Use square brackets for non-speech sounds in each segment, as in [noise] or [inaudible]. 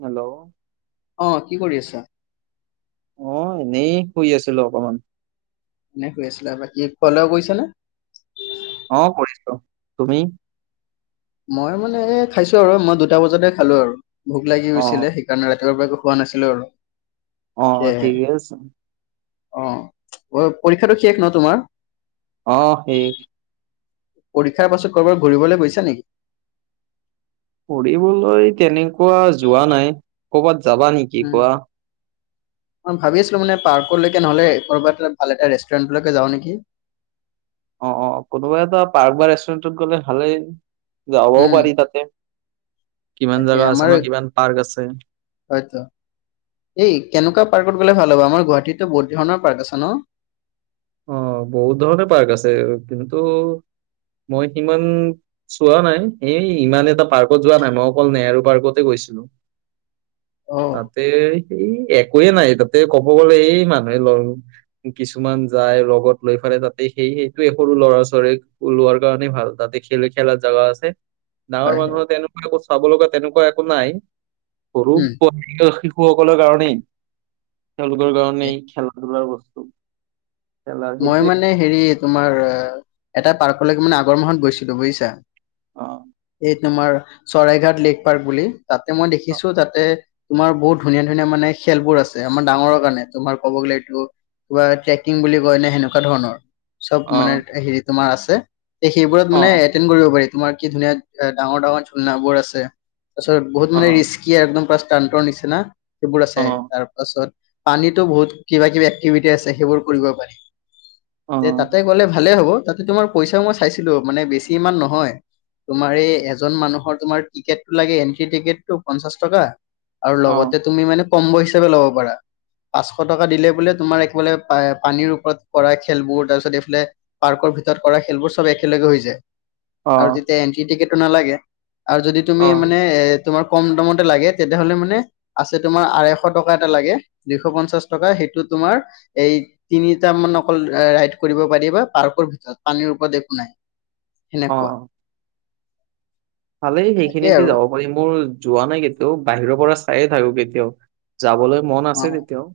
Hello অ কি কৰি আছা? অ এনেই শুই আছিলো অকমান এনে শুই আছিলা বাকী খোৱা লোৱা কৰিছাঁ নে অ কৰিছোঁ তুমি মই মানে খাইছো আৰু মই দুটা বজাতে খালো আৰু ভোক লাগি অ', গৈছিলে সেইকাৰণে ৰাতি ৰাতিপুৱা পা খোৱা নাছিলো আৰু অ সেয়াহে ঠিক আছে অ পৰীক্ষাটো শেষ ন তোমাৰ? অ শেষ পৰীক্ষাৰ পাছত কৰ'বাৰ ঘূৰিবলৈ গৈছা নেকি? ঘুৰিবলৈ তেনেকুৱা যোৱা নাই ক'বাত যাবা নেকি কোৱা? ম ভাবি আছিলো মানে পাৰ্কলৈকে নহলে কবাত এ ভাল এটা ৰেষ্টুৰেন্টলৈকে যাওঁ নেকি? [inaudible] অ অ কোনোবা এটা পাৰ্ক বা ৰেষ্টুৰেণ্টত গ'লে ভালেই যাবও উম পাৰি তাতে কিমান তাকে জাগা আছে আমাৰ ন, কিমান পাৰ্ক আছে। হয়তো এই কেনেকুৱা পাৰ্কত গ'লে ভাল হ'ব আমাৰ গুৱাহাটীতো বহুত ধৰণৰ পাৰ্ক আছে ন অ বহুত ধৰণে পাৰ্ক আছে কিন্তু মই সিমান চোৱা নাই এই ইমান এটা পাৰ্কত যোৱা নাই মই অকল নেহৰু পাৰ্কতে গৈছো অ তাতে সেই এক কয়ে নাই তাতে ক'ব গ'লে এই মানুহে লৰ কিছুমান যাই লগত লৈ ফালে তাতে সেই সেইটোৱে সৰু ল'ৰা ছোৱালীক লোৱাৰ কাৰণে ভাল তাতে খেল খেলাত য লোৱা আছে গাওঁৰ হয় হয় মানুহে তেনেকুৱা একো চাব লগা তেনেকুৱা একো নাই সৰু উম। শিশুসকলৰ কাৰণেই তেওঁলোকৰ কাৰণেই খেলা ধূলাৰ বস্তু খেলাৰ মই সেইটোৱে মানে হেৰি তোমাৰ এটা পাৰ্কলৈকে মানে আগৰ মাহত গৈছিলো বুজিছা অ এই তোমাৰ চৰাই ঘাট লেক পাৰ্ক বুলি তাতে মই অ দেখিছো তাতে তোমাৰ বহুত ধুনীয়া ধুনীয়া মানে খেলবোৰ আছে আমাৰ ডাঙৰ কাৰণে তোমাৰ ক'ব গ'লে এইটো কিবা ট্ৰেকিং বুলি সেনেকুৱা ধৰণৰ অ চপ মানে হেৰি তোমাৰ আছে। সেইবোৰত অ মানে এতেন কৰিব পাৰি। তোমাৰ কি ধুনীয়া ডাঙৰ ডাঙৰ ঝুলনা বোৰ আছে তাৰপিছত বহুত অ মানে ৰিস্কি একদম সান্তৰ নিচিনা সেইবোৰ অ আছে তাৰ পাছত পানীতো বহুত কিবা কিবি এক্টিভিটি আছে সেইবোৰ কৰিব পাৰি অ তে তাতে অ গ'লে ভালে হ'ব তাতে তোমাৰ পইচাও মই চাইছিলো মানে বেছি ইমান নহয়। তোমাৰ এই এজন মানুহৰ তোমাৰ টিকেটটো লাগে এন্ট্ৰি টিকেটটো পঞ্চাশ টকা আৰু লগতে তুমি মানে কম পইচাতো ল'ব পাৰা। পাচশ টকা দিলে বুলে এক বোলে পানী [unintelligible] কৰা খেলবোৰ তাৰপিছত এইফালে পাৰ্কৰ ভিতৰত কৰা খেলবোৰ চব একেলগে হৈ যায়। আৰু তেতিয়া এন্ট্ৰি টিকেটটো নালাগে আৰু যদি তুমি মানে এ তোমাৰ কম দামতে লাগে তেতিয়া হ'লে মানে আছে তোমাৰ আঢৈশ টকা এটা লাগে দুইশ পঞ্চাশ টকা তোমাৰ এই তিনি টা অকল ৰাইড কৰিব পাৰি বা পাৰ্কৰ ভিতৰত পানীৰ ওপৰত একো নাই। অ অ এনেকুৱা ভালেই সেইখিনিতে যাব পাৰি মোৰ যোৱা নাই কেতিয়াও বাহিৰৰ পৰা চাইে থাকো কেতিয়াও যাবলৈ মন আছে তেতিয়াও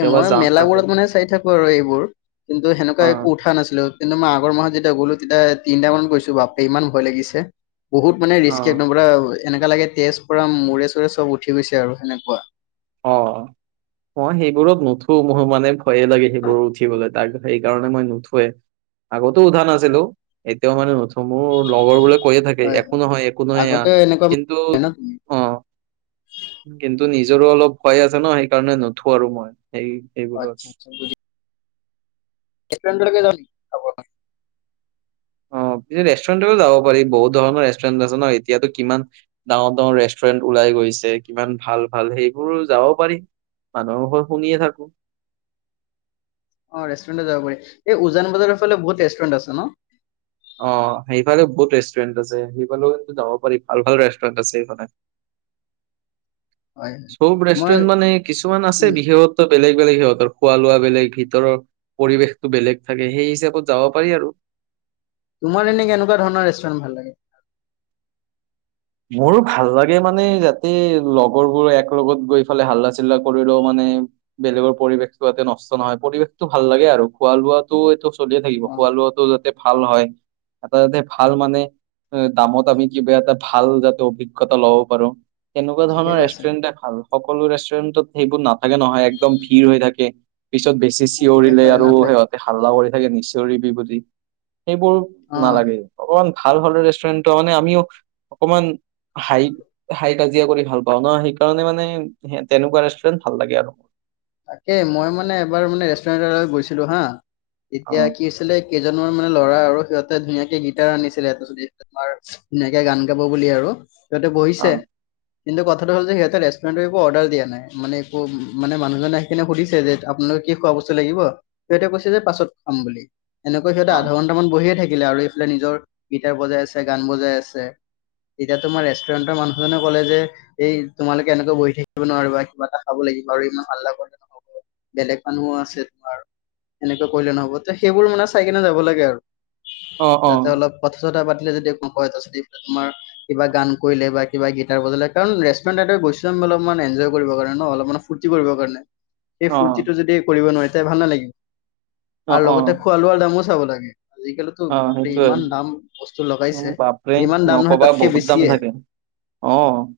এ মই যাম তাতে মেলাাবোৰত মানে চাই থাকো আৰু এইবোৰ কিন্তু অ সেনেকুৱা একো উঠা নাছিলো কিন্তু মই আগৰ মাহত যেতিয়া গ'লো তেতিয়া তিনিটা মানত গৈছো বাপে ইমান ভয় লাগিছে। [unintelligible] বহুত মানে অ ৰিস্কি একদম পুৰা এনেককা লাগে তেজপ মূৰে চোৰে চব উঠি গৈছে আৰু সেনেকুৱা অ অ সেইবোৰত নুঠো মোৰ মানে ভয়ে লাগে সেইবোৰ উঠিবলৈ তাক [unintelligible] সেইকাৰণে মই নুথোৱে আগতো উঠা নাছিলো এতিয়াও মানে নুথো [unintelligible] মোৰ লগৰ বোলে কৈয়ে থাকে হয় একো নহয় একো নহয় আগতে এনেকুৱা কিন্তু মানে ন তুমি অ [unintelligible] কিন্তু নিজৰো অলপ ভয় আছে ন সেইকাৰণে নুথো আৰু মই এই এইবোৰো আছে কেপডৰক ধ আ [unintelligible] [inaudible] ৰেষ্টুৰেণ্টতও যাব পাৰি বহুত ধৰণৰ ৰেষ্টুৰেণ্ট আছে ন এতিয়ো কিমান ডাঙৰ ডাঙৰ ৰেষ্টুৰেণ্ট ওলাই গ' ছে। কিমান ভাল ভাল সেইবোৰ যাব পাৰি মানুহৰ ঘৰত শুনিয়ে থাকো অ ৰেষ্টুৰেণ্ট যাব পাৰি। এই উজান বজাৰৰ ফালে বহুত ৰেষ্টুৰেণ্ট আছে ন অ সেইফালে বহুত ৰেষ্টুৰেণ্ট আছে সেইফালেও কিন্তু যাব পাৰি ভাল ভাল ৰেষ্টুৰেণ্ট আছে সেইফালে [inaudible] হয় হয় চব মই ৰেষ্টুৰেণ্ট মানে কিছুমান আছে উম বিহত বেলেগ বেলেগ সিহঁতৰ খোৱা লোৱা বেলেগ ভিতৰৰ পৰিৱেশতটো বেলেগ থাকে সেই হিচাপত যাব পাৰি আৰু তোমাৰ এনে কেনেকুৱা ধৰণৰ ৰেষ্টুৰেন্ট ভাল লাগে? মোৰো ভাল লাগে মানে, যাতে লগৰবোৰ এক লগত গৈ ফালে হাল্লা-চিল্লা কৰি লও মানে। বেলেগৰ পৰিৱেশতো যাতে নষ্ট নহয়, পৰিৱেশটো ভাল লাগে আৰু খোৱা-লোৱাতো এইটো চলিয়ে থাকিব, অ খোৱা-লোৱাটো যাতে ভাল হয়। এটা যাতে ভাল মানে দামত আমি কিবা এটা ভাল যাতে অভিজ্ঞতা ল'ব পাৰো, তেনেকুৱা ঠিকে ধৰণৰ কৈছা ৰেষ্টুৰেণ্ট ভাল। সকলো ৰেষ্টুৰেণ্টত সেইবোৰ নাথাকে নহয়! একদম ভিৰ হৈ থাকে। পিছত বেছি নাথাকে চিঞৰিলে হয় আৰু নাথাকে সিহঁতে হাল্লা কৰি থাকে, নিচিঞৰিবি বুলি। সেইবোৰ অ নালাগে, অকমান ভাল হ'লে ৰেষ্টুৰেণ্ট মানে আমিও অকমান হাই, হাই-কাজিয়া কৰি ভাল পাও ন? সেইকাৰণে মানে তেনেকুৱা ৰেষ্টুৰেণ্ট ভাল লাগে আৰু। তাকে মই মানে এবাৰ মানে ৰেষ্টুৰেন্টত গৈছিলো হা! অ তেতিয়া কি হৈছিলে কেইজমান মানে ল'ৰা আৰু সিহঁতে ধুনীয়াকে গিটাৰ আনিছিলে, [unintelligible] তোমাৰ ধুনীয়াকে গান গাব বুলি আৰু। সিহঁতে অ বহিছে কিন্তু কথাটো হ'ল যে সিহঁতে ৰেষ্টুৰেণ্টৰ একো অৰ্ডাৰ দিয়া নাই। মানে একো মানে মানুহ। নহয় নহয়, সেইকাৰনে সুধিছে যে আপোনালোকক কি খোৱা বস্তু লাগিব? সিহঁতে কৈছে যে পাছত খাম বুলি। এনেকুৱা সিহঁতে আধা ঘণ্টামান বহিয়ে থাকিলে আৰু এইফালে নিজৰ গীটাৰ বজাই আছে, গান বজাই আছে। এতিয়া তোমাৰ ৰেষ্টুৰেণ্টৰ মানুহজনে ক'লে যে, এই তোমালোকে এনেকৈ বহি থাকিব নোৱাৰিবা কিবা এটা খাব লাগিব। বাৰু ইমান হাল্লা কৰিলে নহ'ব। বেলেগ মানুহো আছে তোমাৰ। এনেকুৱা কৰিলে নহ'ব তে, সেইবোৰ মানে চাই কেনে যাব লাগে আৰু। অ অ যাতে অলপ কথা। ছথা পাতিলে যদি কোনোবা এটা [unintelligible] তোমাৰ কিবা গান কৰিলে, বা কিবা গিটাৰ বজালে। কাৰণ ৰেষ্টুৰেণ্ট গৈছো আম অলপমান এঞ্জয় কৰিব কাৰণে ন? অলপমান ফুৰ্তি কৰিব কাৰণে। সেই অ ফূৰ্তিটো যদি কৰিব নোৱাৰি! তে ভাল নালাগে অ অ আৰু অ লগতে খোৱা-লোৱাৰ দামো চাব লাগে। আজিকালিটো, অ বাপৰে সেইটোয়ে ইমান দাম বস্তু উম, লগাইছে। বাপৰে যিমান দাম নহয় নকবা তাতকে বহুত দাম বেছিয়ে। থাকে অ'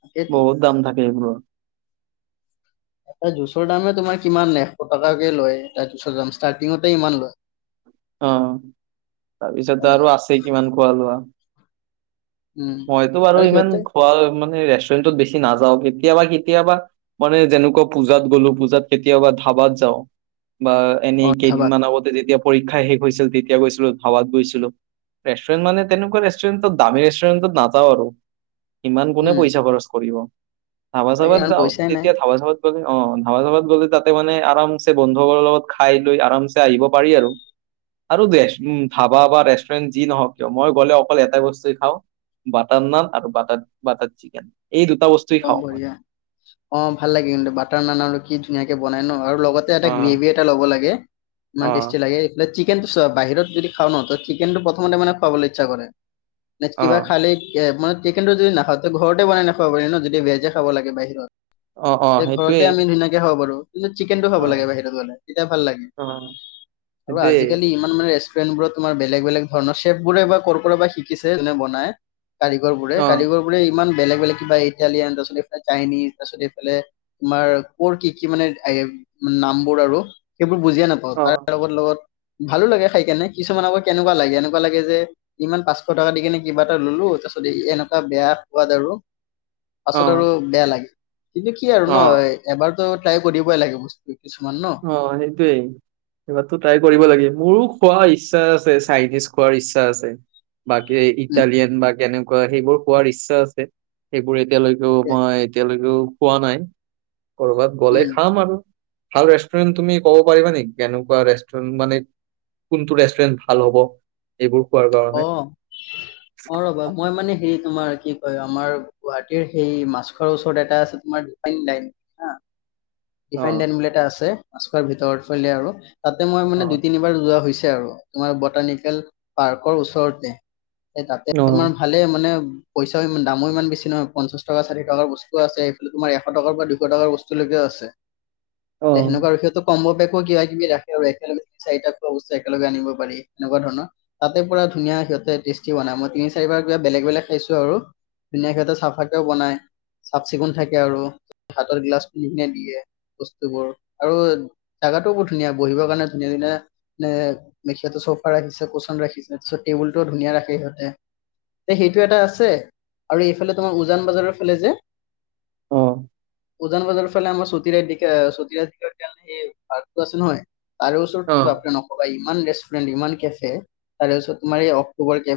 তাকেইতো বহুত দাম থাকে এইবোৰৰ। এটা জুচৰ দামে তোমাৰ কিমান এশ টকাকে লয়। এটা জুচৰ দাম ষ্টাৰ্টিঙতে ইমান লয়। অ' তাৰপিছত হয় আৰু আছে কিমান খোৱা-লোৱা। উম মইতো বাৰু আৰু ইমান সিহঁতে খোৱা মানে। ৰেষ্টোৰেণ্টত বেছি নাযাও, কেতিয়াবা কেতিয়াবা মানে যেনেকুৱা পূজাত গ'লো, পূজাত কেতিয়াবা ধাবাত। যাও। বা অ এনেই ধাবাত কেইদিনমান আগতে যেতিয়া। পৰীক্ষাই শেষ হৈছিল তেতিয়া গৈছিলো ধাবাত গৈছিলো। ৰেষ্টুৰেণ্ট মানে তেনেকুৱা ৰেষ্টুৰেণ্টত দামী ৰে ৰেণ্টত নাযাও আৰু! ইমান কোনে উম পইচা খৰচ কৰিব? তাকে ধাবা-চাবাত ইমান যাওঁ। পইচাই নাই তেতিয়া ধাবা-চাবাত। অ' ধাবা চাবাত গ'লে তাতে মানে আৰামছে বন্ধুবোৰৰ লগত খাই লৈ আৰামছে আহিব পাৰি আৰু। আৰু বেষ্ট। উম ধাবা বাবা, ৰেষ্টুৰেণ্ট যি নহওক কিয়, মই গ'লে অকল এটাই বস্তুৱে খাওঁ। বাটাৰ নান আৰু বাটাৰ-বাটাৰ চিকেন। এই দুটা বস্তুৱেই অ' খাওঁ মই বঢ়িয়া। অ' ভাল লাগে কিন্তু বাটাৰ নান আৰু কি ধুনীয়াকে বনায় ন? আৰু লগতে অ এটা গ্ৰেভী এটা ল'ব লাগে। ইমান অ তেষ্টি লাগে। একপ্লেট চিক। চিকেনটো চোৱা, বাহিৰত যদি খাও নহ, ত' চিকেনটো প্ৰথমতে মানে খুৱাবলৈ ইচ্ছা কৰে। নে অ কিবা খালে। এ মানে চিকেনটো যদি নাখাওঁ তে ঘৰতে বনাই খাব পাৰি ন! ভেজে খাব লাগে বাহিৰত, অ অ তে সেইটোৱে ঘৰতে আমি ধুনীয়াকে খাব পাৰো। চিকেনটো অ খাব লাগে বাহিৰত গ'লে। তেতিয়া ভাল লাগে, অ আৰু সেইটোৱে আজিকালি ইমান মানে। ৰেষ্টুৰেণ্টবোৰত তোমাৰ বেলেগ বেলেগ ধৰণৰ চেফবোৰে বা ক'ৰ পৰা বা শিকিছে যোনে বনায়! কাৰিকৰবোৰে। অ কাৰিকৰবোৰে ইমান বেলেগ বেলেগ কিবা এই। ইটালিয়ান তাৰপিছত এইফালে চাইনিজ, তাৰপিছত এইফালে তোমাৰ ক'ৰ কি কি মানে নামবোৰ। আৰু, সেইবোৰ বুজিয়ে নাপাওঁ অ তাৰ লগত লগত। ভালো লাগে খাই কেনে। কিছুমান আকৌ কেনেকুৱা লাগে, এনেকুৱা লাগে যে ইমান পাঁচশ টকা দি কেনে কিবা এটা ল'লো। তাৰপিছত এনেকুৱা বেয়া সোৱাদ আৰু! পাছত আৰু অ', বেয়া লাগে। কিন্তু কি আৰু ন অ', এবাৰতো ট্ৰাই কৰিবই লাগে বস্তটো। অ' সেইটোয়েই। এবাৰটো ট্ৰাই কৰিব লাগে। মোৰো খোৱা ইচ্ছা। ইচ্ছা আছে, চাইনিজ খোৱাৰ ইচ্ছা আছে। বাকী উম ইটালিয়ান বা কেনে কোৱা সেইবোৰ হোৱাৰ ইচ্ছা আছে। সেইবোৰ এতিয়ালৈকেও তাকে মই এতিয়ালৈকেও। পোৱা নাই কৰ'বাত গ'লে উম খাম আৰু। ভাল ৰেষ্টুৰেণ্ট তুমি ক'ব পাৰিবা নেকি? কেনেকুৱা ৰেষ্টুৰেণ্ট মানে? কোনটো ৰেষ্টৰেণ্ট ভাল হব? এইবোৰ খোৱাৰ কাৰণে, অ অ ৰবা, মই মানে হেৰি। তোমাৰ কি কয় আমাৰ গুৱাহাটীৰ সেই মাছখৰৰ ওচৰত এটা আছে তোমাৰ ডিফাইন লাইন হা। ডিফাইন অ', লাইন বুলি এটা আছে। মাছখোৱা ভিতৰ ফলিয়া আৰু তাতে মই মানে দুই অ', তিনিবাৰ যোৱা হৈ হৈছে। আৰু তোমাৰ বটানিকেল পাৰ্কৰ ওচৰতে। এ তাতে অ', তোমাৰ ভালে মানে। পইচা ইমান দামো ইমান বেছি নহয় পঞ্চাশ টকা ষাঠী টকা বস্তও আছে। সেইফালে তোমাৰ এশ টকাৰ পৰা দুশ টকাৰ বস্তুলৈকেও আছে। সেনেকুৱা আৰু অ', সিহতক কমব। কিবা কিবি ৰাখে আৰু একেলগে জি টি চাৰিটা খোৱা বস্তু একেলগে আনিব পাৰি এনেকুৱা ধৰণৰ। তাতে পুৰা ধুনীয়া। সিহতে টেষ্টি বনাই। মই তিনি চাৰিবাৰ কিবা বেলেগ বেলেগ খাইছো আৰু ধুনীয়া সিহঁতে চাফাকেও বনাই। চাফ চিকুণ থাকে আৰু হাতৰ গিলাচ পিনি কিনে দিয়ে। বস্তু বোৰ আৰু জোগাটো বু ধুনীয়া বহিবৰ কাৰণে ধুনীয়া ধুনীয়া এ মেখ চোফা ৰাখিছে কচন ৰাখিছে তাৰিছত টেবুল টো ধুনীয়া ৰাখে সিহঁতে। তে সেইটো এটা আছে, আৰু এইফালে তোমাৰ উজান বজাৰৰ ফালে যে উজান বজাৰৰ ফলে আম চু [unintelligible] সেই ভাৰতটো আছে নহয় তাৰে ওচৰতো অ', বাপ্ৰে নকবা ইমান ৰেষ্ট ইমান কেফে তাৰেছত তোমাৰ এই অক্টোবৰ কে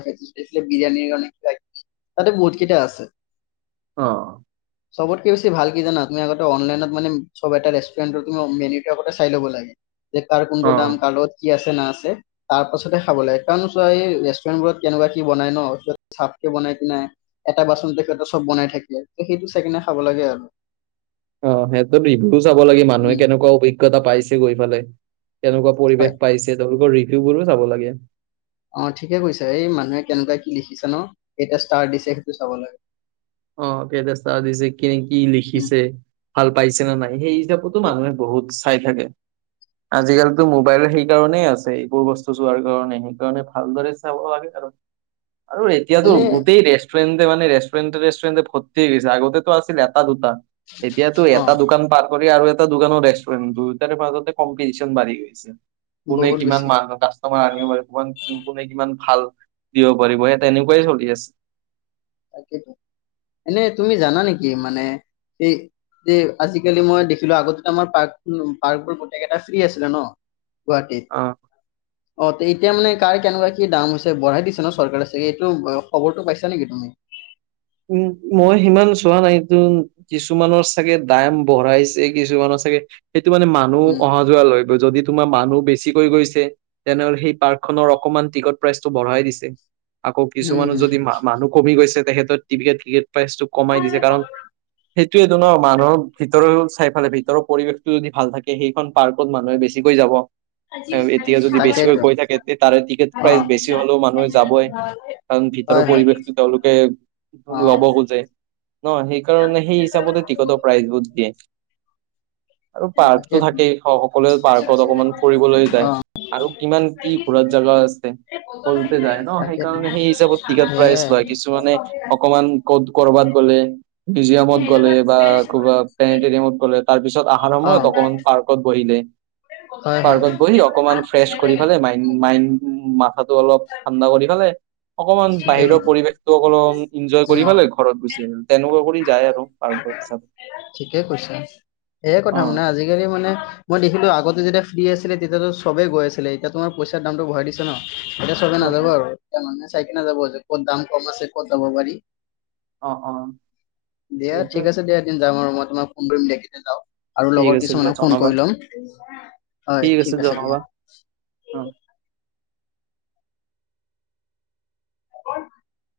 বিয়ানিৰ অ ল [unintelligible] তাতে বহুত কেইটা আছে। অ। চবতকে বেছি ভাল কি জানা? তুমি আগতে অনলাইনত মানে চব এটা ৰেষ্টুৰেণ্টৰ তুমি মেনিউ টো আগতে চাই ল'ব লাগে। যে কাৰ কোনটোোন অ'। দাম কাৰ লগত কি আছে না আছে? তাৰ পাছতেহে খাব লাগে। কাৰণ চোৱা এই ৰেষ্টুৰেণ্ট বোৰত কেনেকুৱা কি বনাই ন চফকে বনাই কি নাই? এটা বাথৰুম তেখেততে চব বনাই থাকে সেইটো চাই কিনে খাব লাগে আৰু। অ সিহত ভি চাব লাগে মানুহে উম কেনেকুৱা অভিজ্ঞতা পাইছে গৈ পেলাই। কেনেকুৱা হয় পৰিৱেশ পাইছে তেওঁলোকৰ ৰিভিউ বোৰো চাব লাগে। অ ঠিকে কৈছে, এই মানুহে কেনেকুৱা কি লিখিছে ন কেইটা ষ্টাৰ দিছে সেইটো চাব লাগে। অ কেইটা ষ্টাৰ দিছে কিনে কি উম লিখিছে ভাল পাইছে নে নাই? সেই হিচাপতো মানুহে বহুত চাই থাকে। আজিকালিতো মোবাইল সেইকাৰণেই আছে, এইবোৰ বস্তু চোৱাৰ কাৰণে সেইকাৰণে ভালদৰে চাব লাগে আৰু। [inaudible] আৰু এতিয়াতো এনে গোটেই ৰেষ্টুৰেণ্টে মানে ৰেষ্টুৰেণ্টেৰে ফৰ্তি গৈছে আগতেতো আছিল এটা দুটা, এতিয়াতো অ এটা দোকান পাৰ কৰি আৰু এটা দোকানৰ ৰেষ্টুৰেণ্ট দুতাৰ মাজতে কম্পিটিচন বাঢ়ি গৈছে। কোনে বহুত কিমান বেছি মানুত আ তমাৰ আনিব পাৰিব কোনে কিমান ভাল দিব পাৰিব সেই তেনেকুৱাই চলি আছে? তাকেইটো এনেই তুমি জানা নেকি? মানে সেই যে আজিকালি মই দেখিলো আগতে আমাৰ পাৰ্ক পাৰ্কবোৰ গোটেইকেইটা ফ্ৰী আছিলে ন? গুৱাহাটী অ', অ এতিয়া মানে কাৰ কেনেকুৱা কি দাম হৈছে বঢ়াই দিছে ন চৰকাৰে চাগে এইটো খবৰটো পাইছা নেকি তুমি? উম মই সিমান চোৱা নাই। কিছুমানৰ চাগে দাম বঢ়াইছে? কিছুমানৰ চাগে সেইটো মানে মানুহ উম অহা যোৱা লৈ গৈ যদি তোমাৰ মানুহ বেছিকৈ গৈছে তেনেহলে সেই পাৰ্ক খনৰ অকনমান টিকট প্ৰাইচটো বঢ়াই দিছে। আকৌ হম কিছুমানৰ হম যদি মানুহ কমি গৈছে তেখেতৰ টিকট ক্ৰিকেট প্ৰাইছটো কমাই দিছে কাৰণ সেইটোৱেটো ন মানুহৰ ভিতৰ চাই পালে ভিতৰৰ পৰিৱেশটো যদি ভাল থাকে সেইখন পাৰ্কত মানুহে বেছিকৈ যাব। এতিয়া যদি বেছিকৈ তাকেইতো কৈ থাকে তাৰে টিকেট অ প্ৰাইচ বেছি হলেও মানুহে যাবই। কাৰণ ভিতৰ হয় হয় পৰিৱেশটো তেওঁলোকে ল'ব অ খোজে ন? সেইকাৰণে সেই হিচাপতে টিকটৰ প্ৰাইচ বোৰ দিয়ে। [inaudible] আৰু তাকেইতো। পাৰ্কতটো তাকেইতো থাকেই সকলোৱে পাৰ্কত সেয়াই। অকমান ফুৰিবলৈ যায় অ', আৰু কিমান কি ঘোৰাত জাগা- আছে সকলোটে যাই ন? সেইকাৰে সেই হিচাপত লয় কিছুমানে কাৰন কত কৰবাত গলে মিউজিয়ামত গ'লে বা ক'ৰবাত পেনেটেৰিয়ামত গ'লে তাৰপিছত অহাৰ সময়ত অকমান পাৰ্কত বহিলে হয় হয়। পাৰ্কত বহি অকমান ফ্ৰেছ কৰি ফালে মাই মাইণ্ড- মাথাটো অলপ ঠাণ্ডা কৰি ফালে অকমান ঠিকে বাহিৰৰ কৈছা। পৰিৱেশতো অকন কৰি উম। ভাল লাগ ঘৰত গুচি আহ তেনেকুৱা কৰি যায় আৰু পাৰ্কৰ হিচাপে সয়ে অ কথা মানে আজিকালি মানে মই দেখিলো আগতে যেতিয়া ফ্ৰী আছিলে তেতিয়াটো চবে গৈ আছিলে। এতিয়া তোমাৰ পইচাৰ দামটো বঢ়াই দিছে ন। এনে চবে অ নাযাব আৰু কে চাইকে নাযাব ক'ত দাম কম আছে ক'ত যাব পাৰি। অ অ অ দিয়া এইটো ঠিক আছে দিয়া এদিন যাম আৰু মই তোমাক ফোন কৰিম দেখি যাওঁ। আৰু ঠিক লগৰ আছে দিয়া কিছুমানক ফোন জনাবা কৰি ল'ম। হয় ঠিক আছে দিয়া। অ [unintelligible]